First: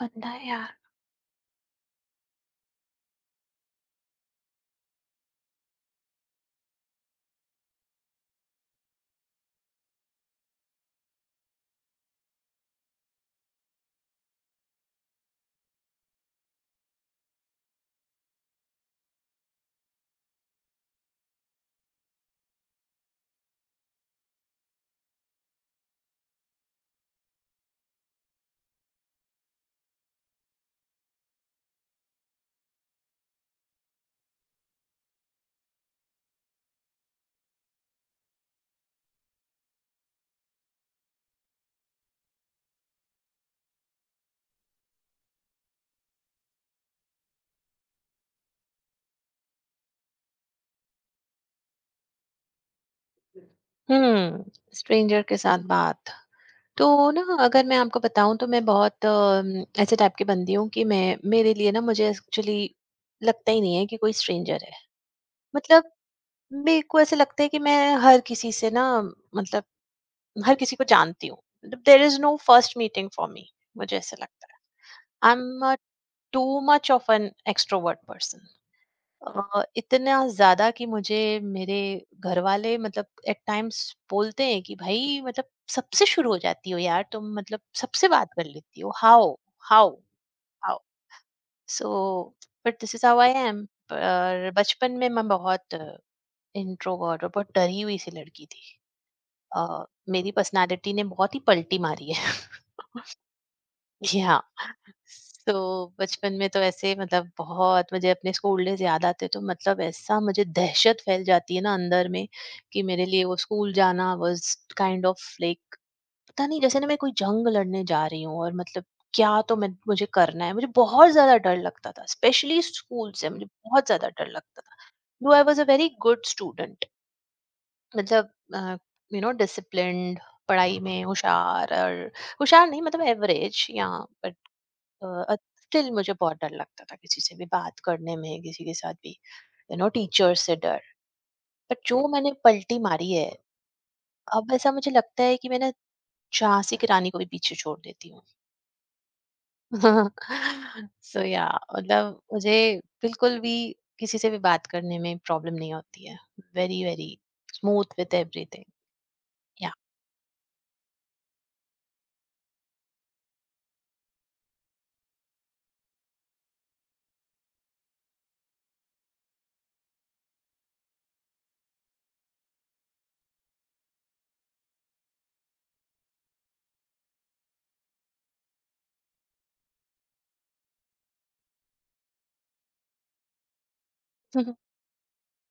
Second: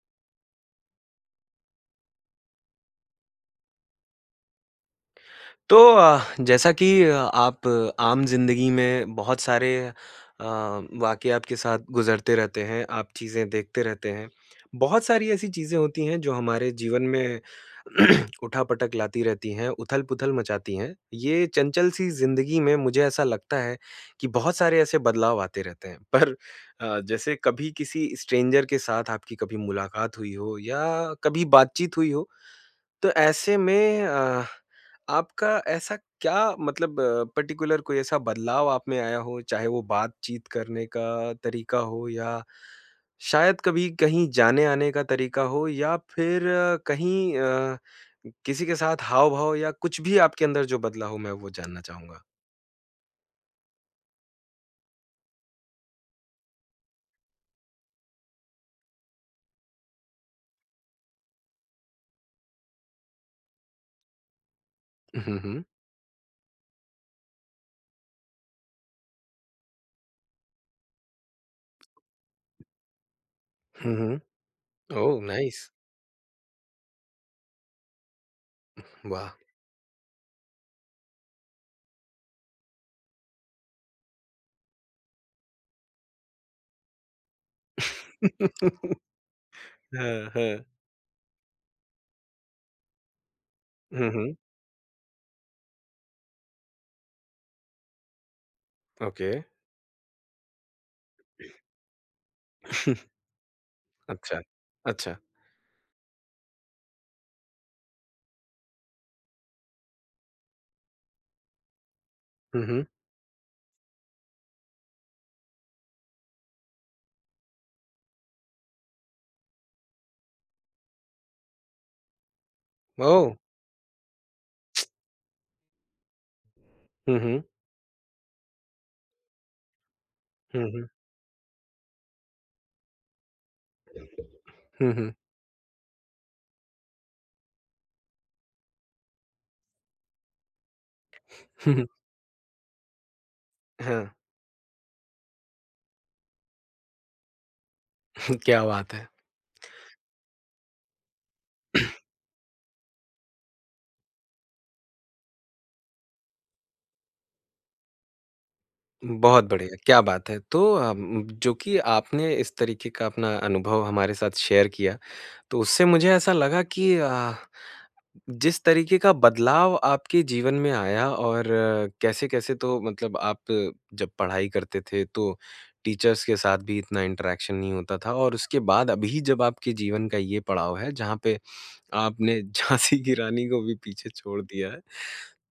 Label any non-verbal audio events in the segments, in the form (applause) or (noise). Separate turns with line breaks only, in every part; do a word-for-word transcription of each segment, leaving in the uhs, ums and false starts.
बंदा है यार।
तो अ, जैसा कि अ, आप आम ज़िंदगी में बहुत सारे अ, वाक़ियात के साथ गुज़रते रहते हैं, आप चीज़ें देखते रहते हैं। बहुत सारी ऐसी चीज़ें होती हैं जो हमारे जीवन में (clears throat) उठा-पटक लाती रहती हैं, उथल-पुथल मचाती हैं। ये चंचल-सी ज़िंदगी में मुझे ऐसा लगता है कि बहुत सारे ऐसे बदलाव आते रहते हैं। पर अ, जैसे कभी किसी स्ट्रेंजर के साथ आपकी कभी मुलाकात हुई हो या कभी बातचीत हुई हो, तो ऐसे में अ, आपका ऐसा क्या मतलब अ, पर्टिकुलर कोई ऐसा बदलाव आप में आया हो, चाहे वो बातचीत करने का तरीका हो या शायद कभी कहीं जाने-आने का तरीका हो या फिर अ, कहीं अ, किसी के साथ हाव-भाव या कुछ भी आपके अंदर जो बदला हो, मैं वो जानना चाहूँगा?
हम्म। स्ट्रेंजर के साथ बात तो ना, अगर मैं आपको बताऊं तो मैं बहुत अम, ऐसे टाइप की बंदी हूँ कि मैं मेरे लिए ना, मुझे एक्चुअली लगता ही नहीं है कि कोई स्ट्रेंजर है।
हुँ, हुँ।
मतलब मेरे को ऐसे लगता है कि मैं हर किसी से ना, मतलब हर किसी को जानती हूँ। There is no first meeting for me,
हुँ,
मुझे ऐसे
हुँ।
लगता है।
Oh!
I
nice.
Am too much of an extrovert person.
वाह!
अ, इतना ज़्यादा कि मुझे मेरे घरवाले मतलब एट टाइम्स बोलते हैं कि भाई मतलब सबसे शुरू हो जाती हो यार तुम, मतलब सबसे बात कर लेती हो।
(laughs)
हाउ हाउ
हाँ, हाँ।
How so but this is how I am.
हुँ, हुँ।
पर बचपन में मैं बहुत इंट्रोवर्ट और बहुत डरी हुई सी लड़की थी।
ओके।
अ, मेरी पर्सनालिटी ने बहुत ही पलटी मारी है (laughs)
(laughs)
जी
अच्छा।
हाँ।
अच्छा।
तो बचपन में तो ऐसे मतलब बहुत मुझे अपने स्कूल डेज याद आते, तो मतलब ऐसा मुझे दहशत फैल जाती है ना अंदर में
हुँ,
कि
हुँ।
मेरे लिए वो स्कूल जाना वाज काइंड ऑफ लाइक पता नहीं, जैसे ना मैं कोई जंग लड़ने जा रही हूँ। और मतलब क्या तो मैं मुझे करना है, मुझे बहुत ज्यादा डर लगता था, स्पेशली स्कूल
ओह!
से मुझे बहुत ज्यादा डर लगता था। Though I was a very good student.
हुँ, हुँ।
मतलब यू नो डिसिप्लिन्ड,
हुँ,
पढ़ाई
हुँ।
में होशियार, और होशियार नहीं मतलब एवरेज या,
हुँ,
स्टिल मुझे बहुत डर लगता था किसी से भी बात करने में, किसी के साथ भी, यू नो टीचर से डर। पर
हुँ।
जो मैंने पलटी मारी है,
हाँ,
अब ऐसा मुझे लगता है कि मैं ना झांसी की रानी को भी पीछे छोड़ देती हूँ।
(laughs) क्या बात है!
(laughs) सो या, मतलब मुझे बिल्कुल भी किसी से भी बात करने में प्रॉब्लम नहीं होती है। Very very smooth with everything.
बहुत
या।
बढ़िया, क्या बात है! तो अ, जो कि आपने इस तरीके का अपना अनुभव हमारे साथ शेयर किया, तो उससे मुझे ऐसा लगा कि अ, जिस तरीके का बदलाव आपके जीवन में आया और कैसे-कैसे तो मतलब आप जब पढ़ाई करते थे, तो टीचर्स के साथ भी इतना इंटरैक्शन नहीं होता था और उसके बाद अभी जब आपके जीवन का ये पड़ाव है, जहाँ पे आपने (laughs) झाँसी की रानी को भी पीछे छोड़ दिया
(laughs)
है।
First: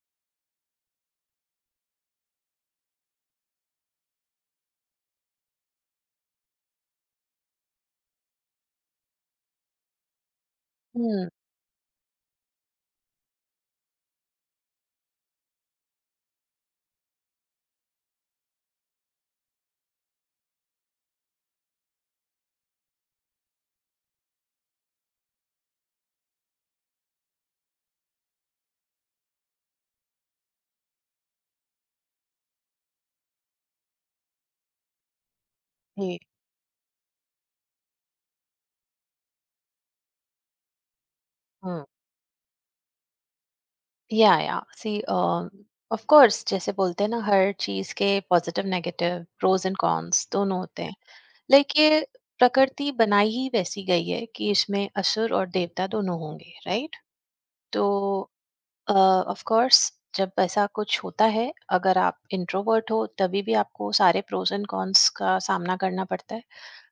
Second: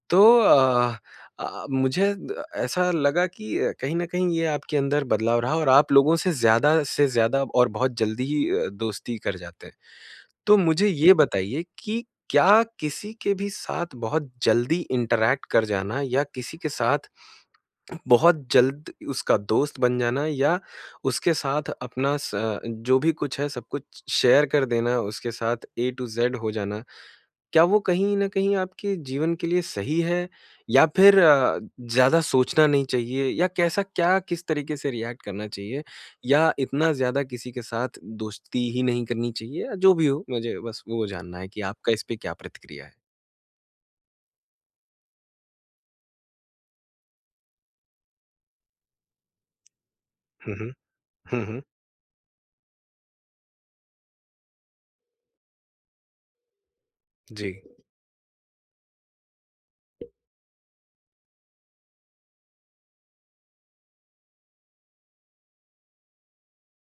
तो अ अ, मुझे द ऐसा लगा कि अ, कहीं न कहीं ये आपके अंदर बदलाव रहा और आप लोगों से ज़्यादा से ज़्यादा और बहुत जल्दी ही अ, दोस्ती कर जाते हैं। तो मुझे ये
हम्म।
बताइए कि क्या किसी के भी साथ बहुत जल्दी इंटरैक्ट कर जाना या किसी के साथ बहुत जल्द उसका दोस्त बन जाना या उसके साथ अपना स जो भी कुछ है सब कुछ शेयर कर देना, उसके साथ ए टू ज़ेड हो जाना, क्या वो कहीं न कहीं आपके जीवन के लिए सही है या फिर अ, ज़्यादा सोचना नहीं चाहिए या कैसा क्या किस तरीके से रिएक्ट करना चाहिए
जी।
या इतना ज़्यादा किसी के साथ दोस्ती ही नहीं करनी चाहिए या जो भी हो, मुझे बस वो जानना है कि
हम्म।
आपका इस पे क्या प्रतिक्रिया है?
या या सी, ऑफ कोर्स जैसे बोलते हैं ना, हर चीज के positive negative, pros and cons
हुँ,
दोनों
हुँ।
होते हैं।
हुँ, हुँ।
लाइक ये प्रकृति बनाई ही वैसी गई है कि इसमें असुर और देवता दोनों होंगे, राइट।
जी।
तो ऑफ कोर्स जब ऐसा कुछ होता है, अगर आप इंट्रोवर्ट हो तभी भी आपको सारे प्रोज एंड कॉन्स का सामना करना पड़ता है,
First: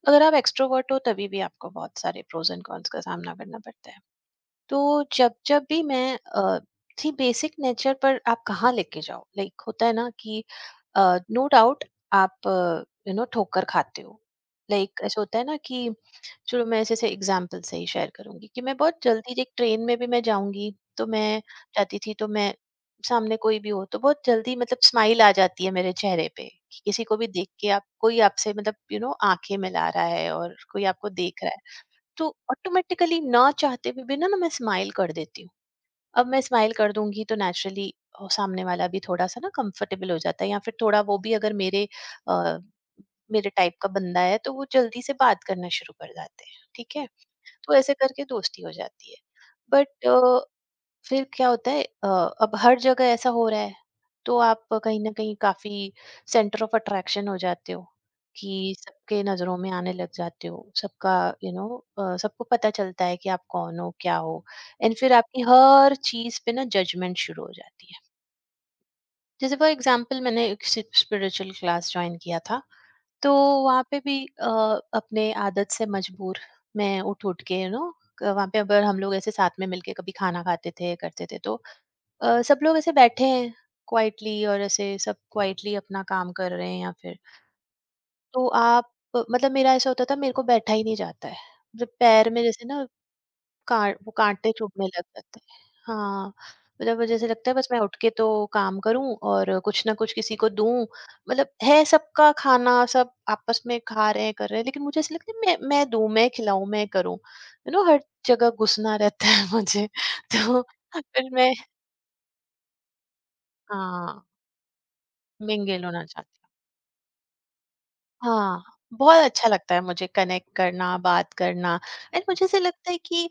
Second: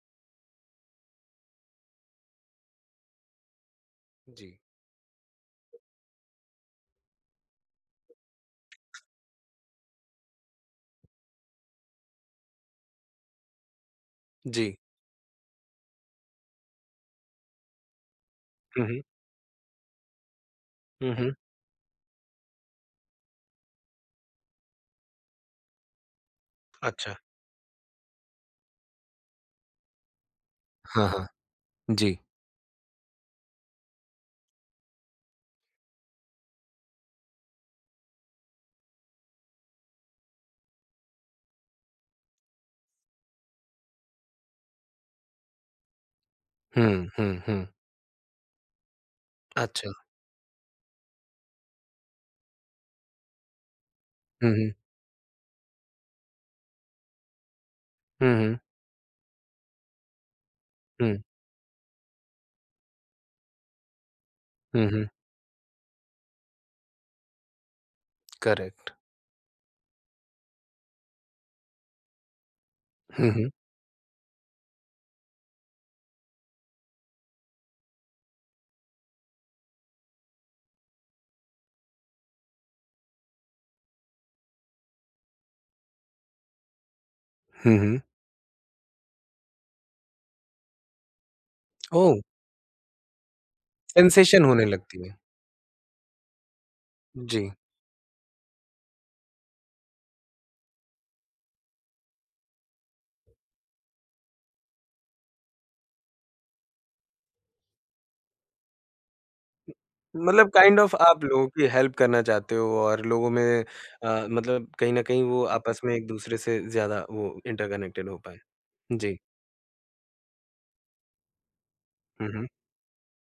अगर आप एक्सट्रोवर्ट हो तभी भी आपको बहुत सारे प्रोज एंड कॉन्स का सामना करना पड़ता है।
जी,
तो जब जब भी मैं अ, थी बेसिक नेचर पर आप कहाँ लेके जाओ, लाइक होता है ना कि नो डाउट आप यू नो ठोकर खाते हो।
जी।
लाइक ऐसा होता है ना कि चलो मैं ऐसे से एग्जाम्पल से ही शेयर करूंगी कि मैं
हुँ,
बहुत
हुँ।
जल्दी, एक ट्रेन में भी मैं जाऊंगी तो
हुँ, हुँ।
मैं जाती थी तो मैं, सामने कोई भी हो तो बहुत जल्दी मतलब स्माइल आ जाती है मेरे चेहरे पे कि किसी
अच्छा।
को भी देख के, आप कोई आपसे मतलब यू नो आंखें मिला रहा है और कोई
हाँ,
आपको
हाँ।
देख रहा है।
जी।
तो ऑटोमेटिकली ना चाहते हुए भी ना ना मैं स्माइल कर देती हूँ। अब मैं स्माइल कर दूंगी तो नेचुरली सामने वाला भी थोड़ा सा ना कंफर्टेबल हो जाता है, या फिर थोड़ा वो भी अगर मेरे अ, मेरे टाइप का बंदा है तो वो जल्दी से बात करना शुरू कर जाते हैं,
हुँ,
ठीक है।
हुँ, हुँ।
तो ऐसे करके दोस्ती हो जाती है।
अच्छा।
बट फिर क्या होता है अ, अब हर जगह ऐसा हो रहा है तो
हुँ,
आप
हुँ।
कहीं ना कहीं काफी सेंटर ऑफ अट्रैक्शन हो जाते हो
हुँ,
कि
हुँ।
सबके नजरों में आने लग जाते हो,
हुँ,
सबका यू you नो सबको पता चलता है कि आप कौन हो क्या हो।
हुँ,
एंड
हुँ।
फिर आपकी हर चीज पे ना जजमेंट शुरू हो जाती है।
करेक्ट।
जैसे फॉर एग्जांपल, मैंने एक स्पिरिचुअल क्लास ज्वाइन किया था।
हुँ,
तो
हुँ।
वहाँ पे भी अ, अपने आदत से मजबूर मैं उठ उठ के, यू नो वहाँ पे अगर हम लोग ऐसे साथ में मिलके कभी खाना खाते थे करते थे, तो अ, सब लोग ऐसे बैठे हैं क्वाइटली, और ऐसे सब क्वाइटली अपना काम कर रहे हैं या फिर,
हुँ, हुँ।
तो आप मतलब मेरा ऐसा होता था, मेरे को बैठा ही नहीं जाता है। मतलब
ओह!
पैर में जैसे ना कां वो
सेंसेशन
कांटे
होने
चुभने लग
लगती है।
जाते हैं। हाँ, मतलब मुझे ऐसे
जी।
लगता है बस मैं उठ के तो काम करूं और कुछ ना कुछ किसी को दूं। मतलब है, सबका खाना सब आपस में खा रहे हैं कर रहे हैं, लेकिन मुझे ऐसा लगता है मैं मैं दूं, मैं खिलाऊं, मैं करूं, यू नो हर जगह घुसना रहता है मुझे। (laughs)
मतलब
तो
काइंड ऑफ़ आप
फिर
लोगों
मैं,
की हेल्प करना चाहते हो और लोगों में
हाँ
अ, मतलब कहीं न कहीं वो
Bengaluru,
आपस
no
में
Bengeloनाचा.
एक-दूसरे से ज़्यादा वो इंटरकनेक्टेड हो पाएँ।
हाँ,
जी।
बहुत अच्छा लगता है मुझे कनेक्ट करना, बात करना। एंड
हुँ,
मुझे
हुँ।
ऐसा लगता है कि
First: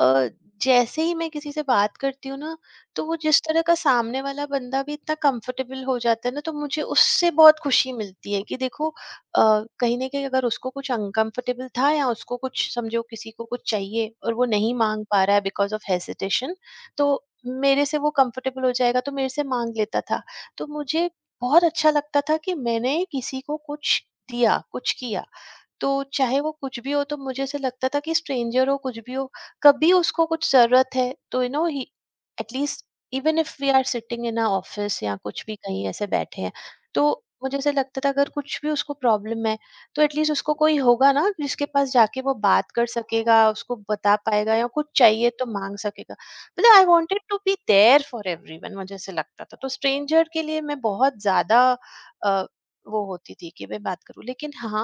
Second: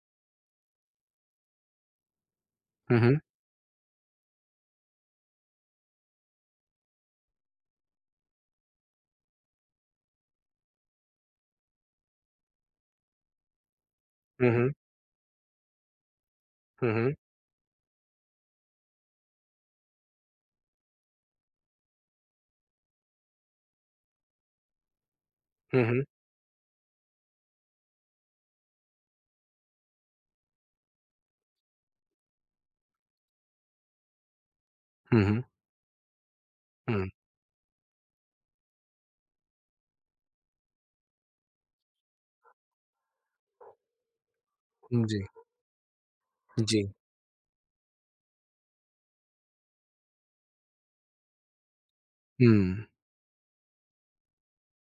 अ, जैसे ही मैं किसी से बात करती हूँ ना,
हुँ,
तो वो
हुँ।
जिस तरह का सामने वाला बंदा भी इतना कंफर्टेबल हो जाता है ना, तो मुझे उससे बहुत खुशी मिलती है कि देखो अ, कहीं न कहीं अगर उसको कुछ अनकंफर्टेबल था या उसको कुछ समझो, किसी को कुछ चाहिए और वो
हुँ, हुँ।
नहीं माँग पा रहा है बिकॉज़ ऑफ हेसिटेशन,
हुँ, हुँ।
तो मेरे से वो कंफर्टेबल हो जाएगा, तो मेरे से माँग लेता था। तो मुझे बहुत अच्छा लगता था कि मैंने किसी को कुछ दिया, कुछ किया,
हुँ,
तो
हुँ।
चाहे वो कुछ भी हो, तो मुझे ऐसे लगता था कि स्ट्रेंजर हो, कुछ भी हो, कभी उसको कुछ ज़रूरत है तो यू नो ही at least, even if we are sitting in a office या
हुँ, हुँ।
कुछ भी कहीं ऐसे बैठे हैं,
हुँ,
तो मुझे ऐसे लगता था अगर कुछ भी उसको प्रॉब्लम है, तो एटलीस्ट उसको कोई होगा ना जिसके पास जाके वो बात कर सकेगा, उसको बता पाएगा या कुछ
हुँ। जी,
चाहिए तो माँग सकेगा। मतलब
जी।
I wanted to be there for everyone, मुझे ऐसे लगता था। तो स्ट्रेंजर के लिए मैं बहुत ज़्यादा अ,
हुँ।
वो होती थी कि मैं बात करूं, लेकिन हाँ,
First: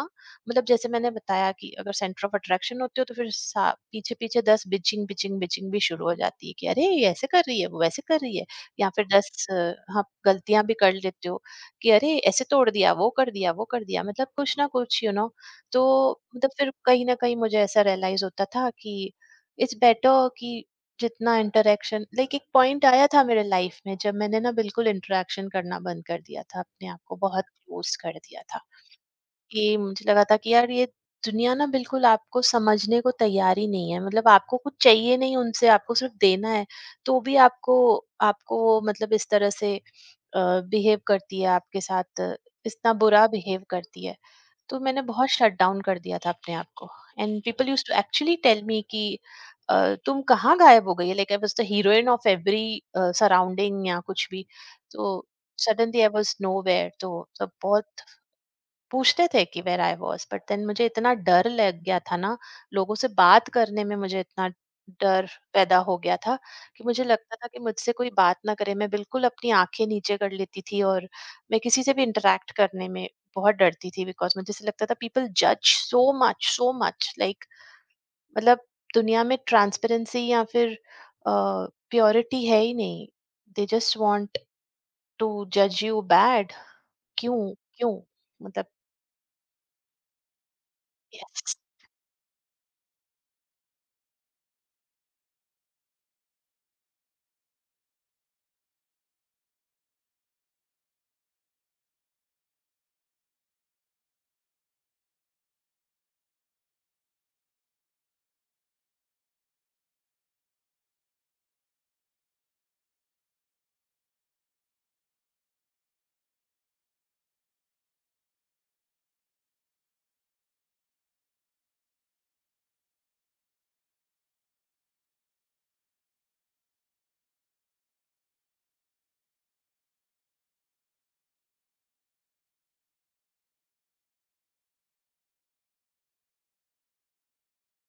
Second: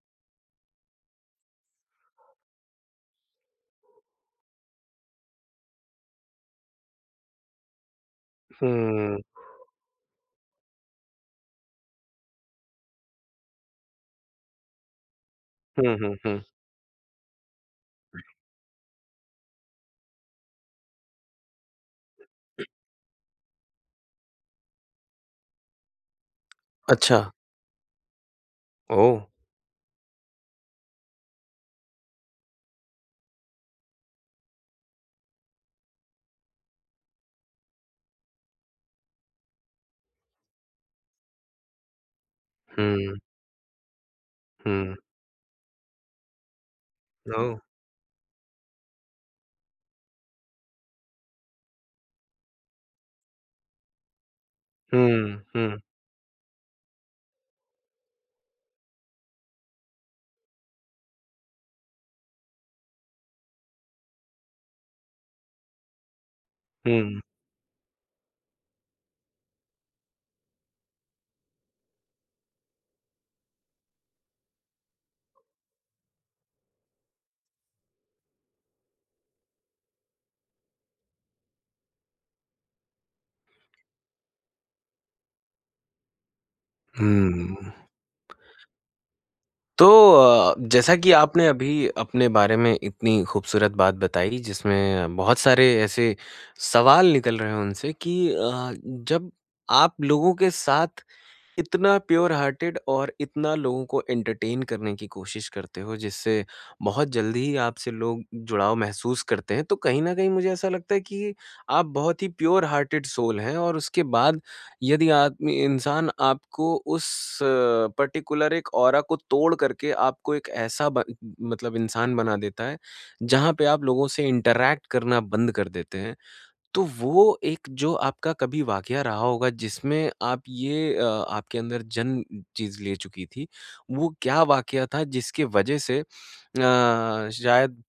मतलब जैसे मैंने बताया कि अगर सेंटर ऑफ अट्रैक्शन होते हो तो फिर सा- पीछे पीछे दस बिचिंग बिचिंग बिचिंग भी शुरू हो जाती है कि अरे ये ऐसे कर रही है, वो वैसे कर रही है, या फिर
हुँ।
दस अ, हाँ गलतियां भी कर लेते हो कि अरे ऐसे तोड़ दिया, वो कर दिया, वो कर दिया, मतलब कुछ ना कुछ यू नो। तो
हुँ, हुँ, हुँ।
मतलब फिर कहीं ना कहीं मुझे ऐसा रियलाइज होता था कि इट्स बेटर कि जितना इंटरेक्शन, लाइक एक पॉइंट आया था मेरे लाइफ में जब मैंने ना बिल्कुल इंटरेक्शन करना बंद कर दिया था, अपने आप को
अच्छा।
बहुत क्लोज कर दिया था।
ओह!
कि मुझे लगा था कि यार ये दुनिया ना बिल्कुल आपको समझने को तैयार ही नहीं है, मतलब आपको कुछ चाहिए नहीं उनसे, आपको सिर्फ देना है तो भी आपको, आपको वो मतलब इस तरह से बिहेव करती है आपके साथ, अ, इतना
हुँ,
बुरा बिहेव करती है। तो
हुँ।
मैंने बहुत शट डाउन कर दिया था अपने आप को। And
oh!
People use to actually tell me कि अ, तुम कहाँ गायब हो गई है, like I was the heroine of every surrounding या कुछ भी। तो
हुँ, हुँ,
suddenly I was nowhere, तो सब बहुत पूछते थे कि where I was, but then मुझे इतना डर लग गया था ना लोगों से बात करने में, मुझे इतना डर पैदा हो गया था कि मुझे
हुँ,
लगता था कि मुझसे कोई बात ना करे, मैं बिल्कुल अपनी आंखें नीचे कर लेती थी, और मैं किसी से भी इंटरेक्ट करने में बहुत डरती थी बिकॉज मुझे से लगता था पीपल जज so much so much, like मतलब दुनिया में ट्रांसपेरेंसी या फिर प्योरिटी है ही नहीं। दे जस्ट वांट टू जज यू बैड। क्यों,
हुँ।
क्यों, मतलब
तो अ, जैसा कि आपने
yes.
अभी अपने बारे में इतनी खूबसूरत बात बताई जिसमें बहुत सारे ऐसे सवाल निकल रहे हैं उनसे कि अ, जब आप लोगों के साथ इतना प्योर हार्टेड और इतना लोगों को एंटरटेन करने की कोशिश करते हो जिससे बहुत जल्दी ही आपसे लोग जुड़ाव महसूस करते हैं। तो कहीं न कहीं मुझे ऐसा लगता है कि आप बहुत ही प्योर हार्टेड सोल हैं और उसके बाद यदि आदमी इंसान आपको उस पर्टिकुलर एक ऑरा को तोड़ करके आपको एक ऐसा ब मतलब इंसान बना देता है, जहाँ पे आप लोगों से इंटरैक्ट करना बंद कर देते हैं। तो वो एक जो आपका कभी वाकया रहा होगा जिसमें आप ये अ, आपके अंदर जन्म चीज़ ले चुकी थी, वो क्या वाकया था जिसके वजह से अ, शायद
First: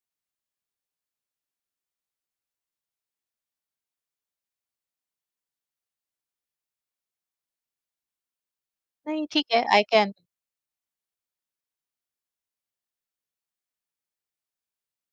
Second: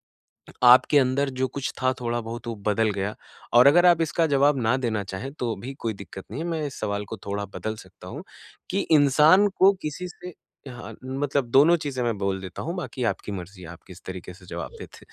आपके अंदर जो कुछ था थोड़ा-बहुत वो बदल गया और अगर आप इसका जवाब ना देना चाहें तो भी कोई दिक्कत नहीं है, मैं इस सवाल को थोड़ा बदल सकता हूँ कि
नहीं, ठीक
इंसान
आहे.
को
आय
किसी
कॅन.
से हाँ, मतलब दोनों चीज़ें मैं बोल देता हूँ, बाकी आपकी मर्ज़ी है आप किस तरीके से जवाब देते हैं।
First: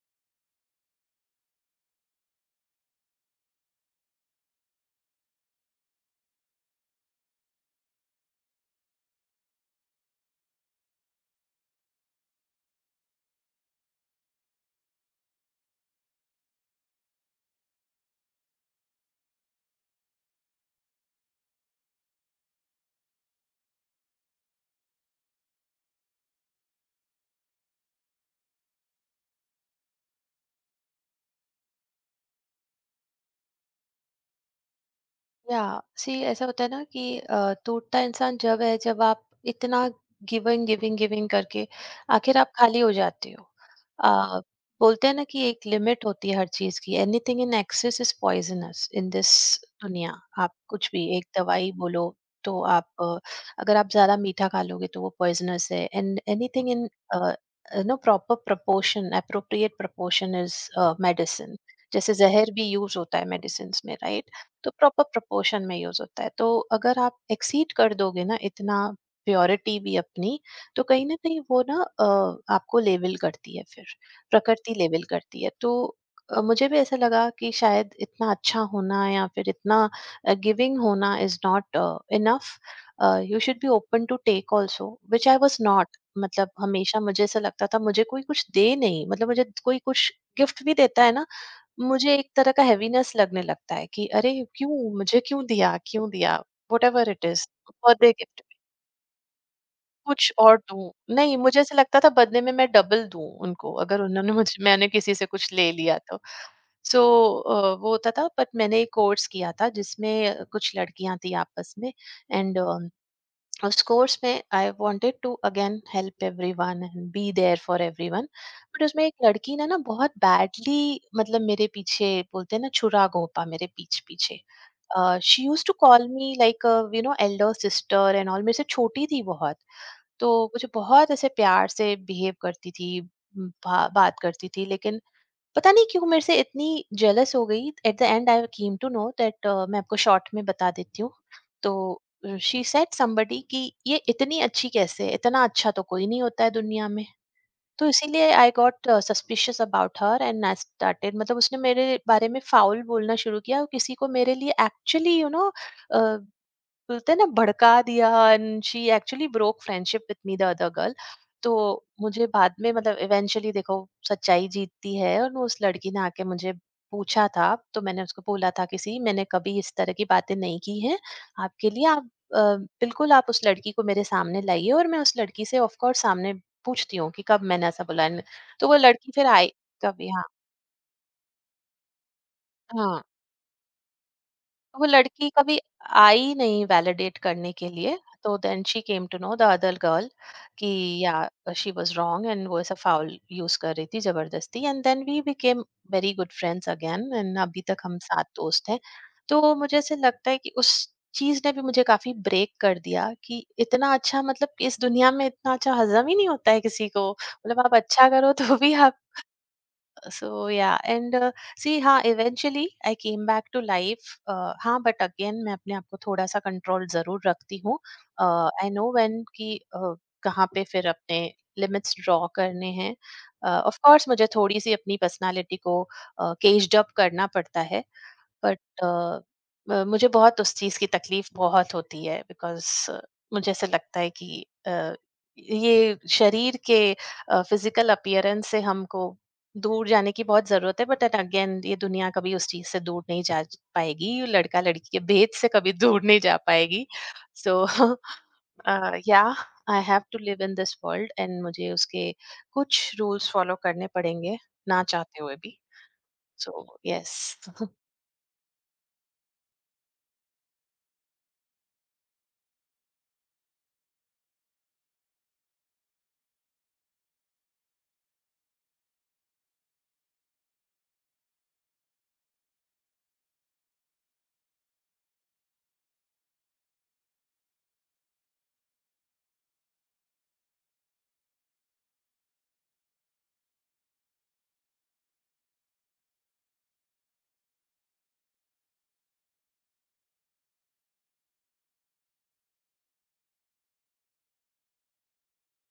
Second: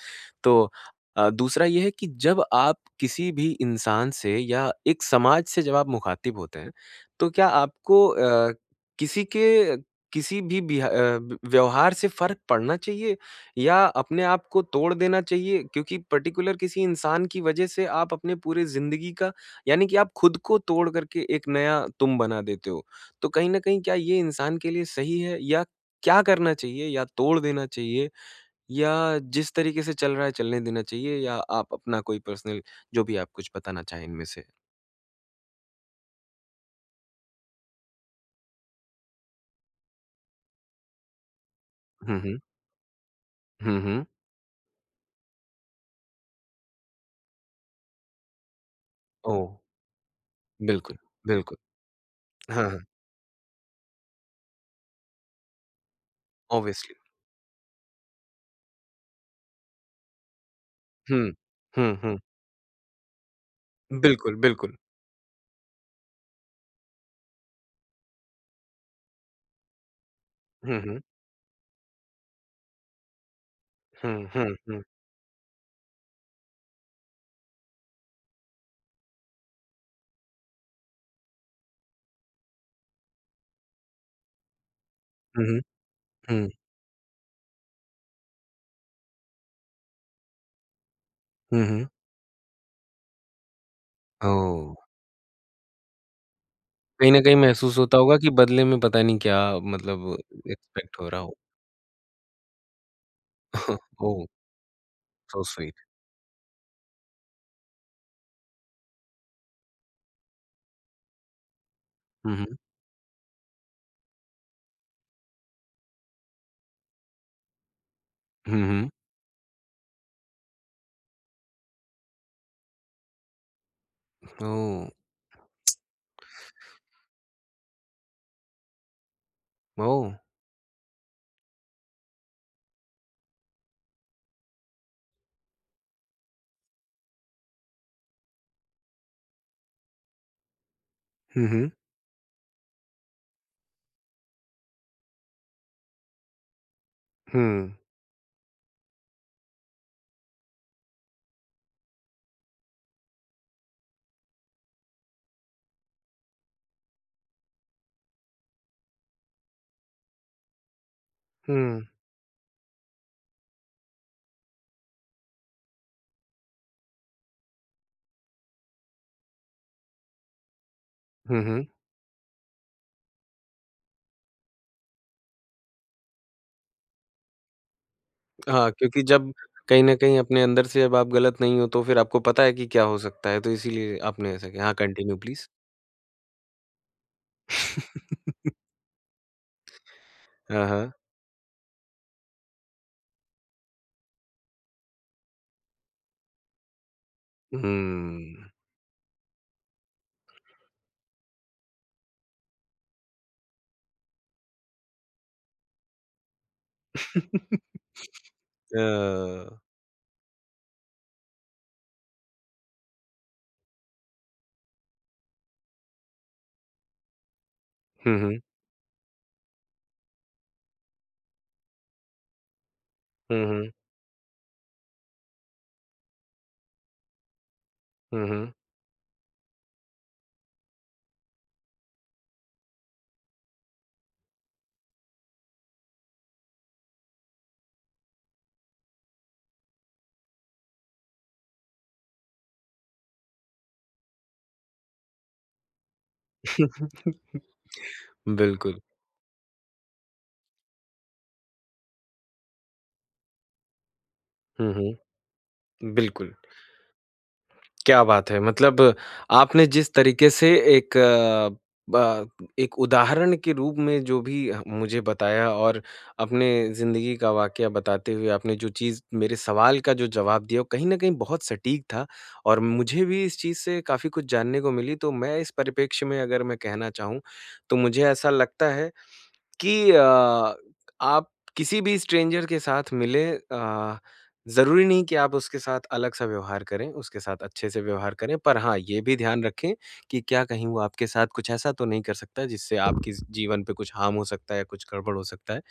तो अ, दूसरा ये है कि जब आप किसी भी इंसान से या एक समाज से जब आप मुखातिब होते हैं, तो क्या आपको अ, किसी के किसी भी बिहा अ, व्यवहार से फ़र्क पड़ना चाहिए? या अपने आप को तोड़ देना चाहिए क्योंकि पर्टिकुलर किसी इंसान की वजह से आप अपने पूरे ज़िंदगी का यानी कि आप खुद को तोड़ करके एक नया तुम बना देते हो। तो कहीं न कहीं क्या ये इंसान के लिए सही है या क्या करना चाहिए या तोड़ देना चाहिए या जिस तरीके से चल रहा है चलने देना चाहिए या आप अपना कोई पर्सनल जो भी आप कुछ बताना चाहें इनमें से?
या सी ऐसा होता है ना कि अ, टूटता इंसान जब है, जब आप इतना गिविंग गिविंग गिविंग करके
हुँ,
आखिर
हुँ।
आप खाली हो जाते हो।
हुँ, हुँ।
आ, बोलते हैं ना कि एक लिमिट होती है हर चीज की, anything in excess is poisonous in this
oh!
दुनिया। आप कुछ
बिल्कुल,
भी एक
बिल्कुल।
दवाई बोलो, तो
हाँ, हाँ।
आप अ, अगर आप ज्यादा मीठा खा लोगे तो वो पॉइजनस है। And anything in
obviously.
No proper proportion, appropriate proportion is
हुँ।
मेडिसिन।
हुँ,
जैसे
हुँ।
जहर भी यूज होता है मेडिसिन में, राइट,
बिल्कुल,
तो
बिल्कुल।
प्रॉपर प्रोपोर्शन में यूज होता है। तो अगर आप एक्सीड कर दोगे ना इतना, प्योरिटी भी अपनी,
हुँ,
तो
हुँ।
कहीं ना कहीं वो ना अ, आपको लेवल करती है फिर,
हुँ, हुँ,
प्रकृति
हुँ।
लेवल करती है। तो अ, मुझे भी ऐसा लगा कि शायद इतना अच्छा होना या फिर इतना गिविंग होना is not enough, you should be open to take also which I
हुँ,
वॉज
हुँ।
नॉट।
हुँ।
मतलब हमेशा मुझे ऐसा लगता था मुझे कोई कुछ दे नहीं, मतलब मुझे कोई कुछ गिफ्ट भी देता है ना,
हुँ, हुँ।
मुझे एक तरह का हेवीनेस लगने लगता है कि अरे,
ओह!
क्यों मुझे क्यों दिया क्यों दिया। व्हाटएवर
कहीं न
इट
कहीं
इज
महसूस होता
बर्थडे
होगा कि
गिफ्ट,
बदले में पता नहीं क्या मतलब
कुछ और दूं।
एक्सपेक्ट हो रहा हो।
नहीं, मुझे ऐसा लगता था बदले में मैं डबल दूं उनको,
(laughs)
अगर
ओह!
उन्होंने मुझे, मैंने किसी से
सो
कुछ ले
स्वीट।
लिया तो। सो वो होता था। बट मैंने एक कोर्स किया था जिसमें कुछ लड़कियां थी आपस में।
हुँ, हुँ।
एंड उस कोर्स में I wanted to again help everyone and be there for everyone.
हुँ,
बट
हुँ।
उसमें एक लड़की ने ना बहुत बैडली, मतलब मेरे पीछे, बोलते हैं ना, छुरा घोंपा मेरे पीछ पीछे।
Oh!
She use to call me like you know elder sister and all, मेरे से छोटी थी बहुत।
ओह!
तो मुझे बहुत ऐसे प्यार से बिहेव करती थी, म, बा, बात करती थी लेकिन पता नहीं क्यों मेरे से इतनी जेलस हो गई। At the end I came to know that, मैं आपको शॉर्ट में बता देती हूँ।
हुँ, हुँ।
तो शी सेड somebody कि ये इतनी अच्छी कैसे है, इतना अच्छा तो कोई नहीं होता है दुनिया में।
हुँ।
तो इसीलिए I got suspicious about her and I started, मतलब उसने मेरे बारे में फाउल बोलना शुरू किया, और किसी को मेरे लिए एक्चुअली यू नो बोलते हैं ना भड़का दिया। And she actually broke friendship with me the other girl. तो
हुँ।
मुझे बाद में, मतलब इवेंचुअली देखो सच्चाई जीतती है, और वो उस लड़की ने आके मुझे पूछा था, तो मैंने उसको बोला था किसी, मैंने कभी इस तरह की बातें नहीं की हैं
हुँ, हुँ।
आपके लिए। आप अ, बिल्कुल आप उस लड़की को मेरे सामने लाइए और मैं उस लड़की से ऑफ कोर्स सामने पूछती हूँ कि कब मैंने ऐसा बोला है। तो
हाँ,
वो
क्योंकि
लड़की फिर
जब
आई
कहीं न
कभी,
कहीं
हाँ।
अपने अंदर से जब आप गलत नहीं हो तो फिर आपको पता है कि क्या हो
हाँ।
सकता है, तो इसीलिए आपने ऐसा किया। हाँ,
वो
कंटिन्यू
लड़की
प्लीज़।
कभी आई नहीं वैलिडेट करने के लिए। तो then she came to know the other girl
हाँ,
कि,
हाँ।
या, शी वाज रॉन्ग एंड वो ऐसा फाउल यूज कर रही थी जबरदस्ती। And then we became very good friends again, and अभी तक हम सात
हम्म।
दोस्त हैं। तो मुझे ऐसे लगता है कि उस चीज ने भी मुझे काफी ब्रेक कर दिया कि इतना अच्छा, मतलब इस दुनिया में इतना अच्छा हजम ही नहीं होता है किसी को, मतलब आप अच्छा करो तो भी।
अ,
so yeah and uh, see हाँ eventually I came back to life uh, हाँ but again मैं अपने आप को थोड़ा सा कंट्रोल जरूर रखती हूँ।
हुँ, हुँ।
uh, I know when कि uh, कहाँ पे फिर अपने लिमिट्स ड्रॉ करने हैं।
हुँ, हुँ।
ऑफ कोर्स मुझे थोड़ी सी अपनी पर्सनालिटी को केज्ड अप करना पड़ता है।
हुँ, हुँ।
बट अ, म मुझे बहुत उस चीज़ की तकलीफ़ बहुत होती है बिकॉज़ मुझे ऐसा लगता है कि अ, ये शरीर के अ, फ़िज़िकल अपीयरेंस से हमको दूर जाने की बहुत ज़रूरत है, बट एट अगेन ये दुनिया कभी उस चीज़ से दूर नहीं जा पाएगी, लड़का-लड़की के भेद से कभी दूर नहीं जा पाएगी।
(laughs)
सो (laughs)
बिल्कुल।
अ, yeah I have to live in this world and (laughs) मुझे उसके कुछ रूल्स फ़ॉलो करने पड़ेंगे,
हुँ,
ना
हुँ।
चाहते हुए भी।
बिल्कुल।
So yes.
क्या बात है! मतलब आपने जिस तरीके से एक अ, ब एक उदाहरण के रूप में जो भी ह मुझे बताया और अपने ज़िंदगी का वाक़या बताते हुए आपने जो चीज़ मेरे सवाल का जो जवाब दिया, वो कहीं न कहीं बहुत सटीक था और मुझे भी इस चीज़ से काफ़ी कुछ जानने को मिली। तो मैं इस परिप्रेक्ष्य में अगर मैं कहना चाहूँ, तो मुझे ऐसा लगता है कि अ, आप किसी भी स्ट्रेंजर के साथ मिले अ, ज़रूरी नहीं कि आप उसके साथ अलग-सा व्यवहार करें, उसके साथ अच्छे से व्यवहार करें। पर हाँ, ये भी ध्यान रखें कि क्या कहीं वो आपके साथ कुछ ऐसा तो नहीं कर सकता जिससे आपके ज़ जीवन पे कुछ हार्म हो सकता है या कुछ गड़बड़ हो सकता है।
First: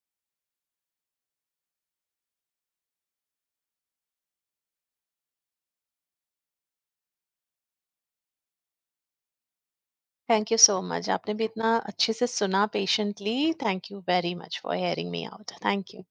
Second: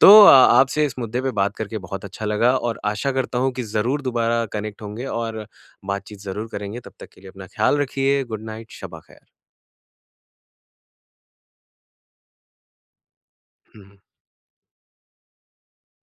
तो अ, आपसे इस मुद्दे पे बात करके बहुत अच्छा लगा और आशा करता हूँ कि ज़रूर दोबारा कनेक्ट होंगे और बातचीत ज़रूर करेंगे। तब तक के लिए अपना ख़्याल रखिए। गुड नाइट, शब अ ख़ैर।
थैंक यू सो मच, आपने भी इतना अच्छे से सुना patiently, thank you very much for hearing me out, thank you.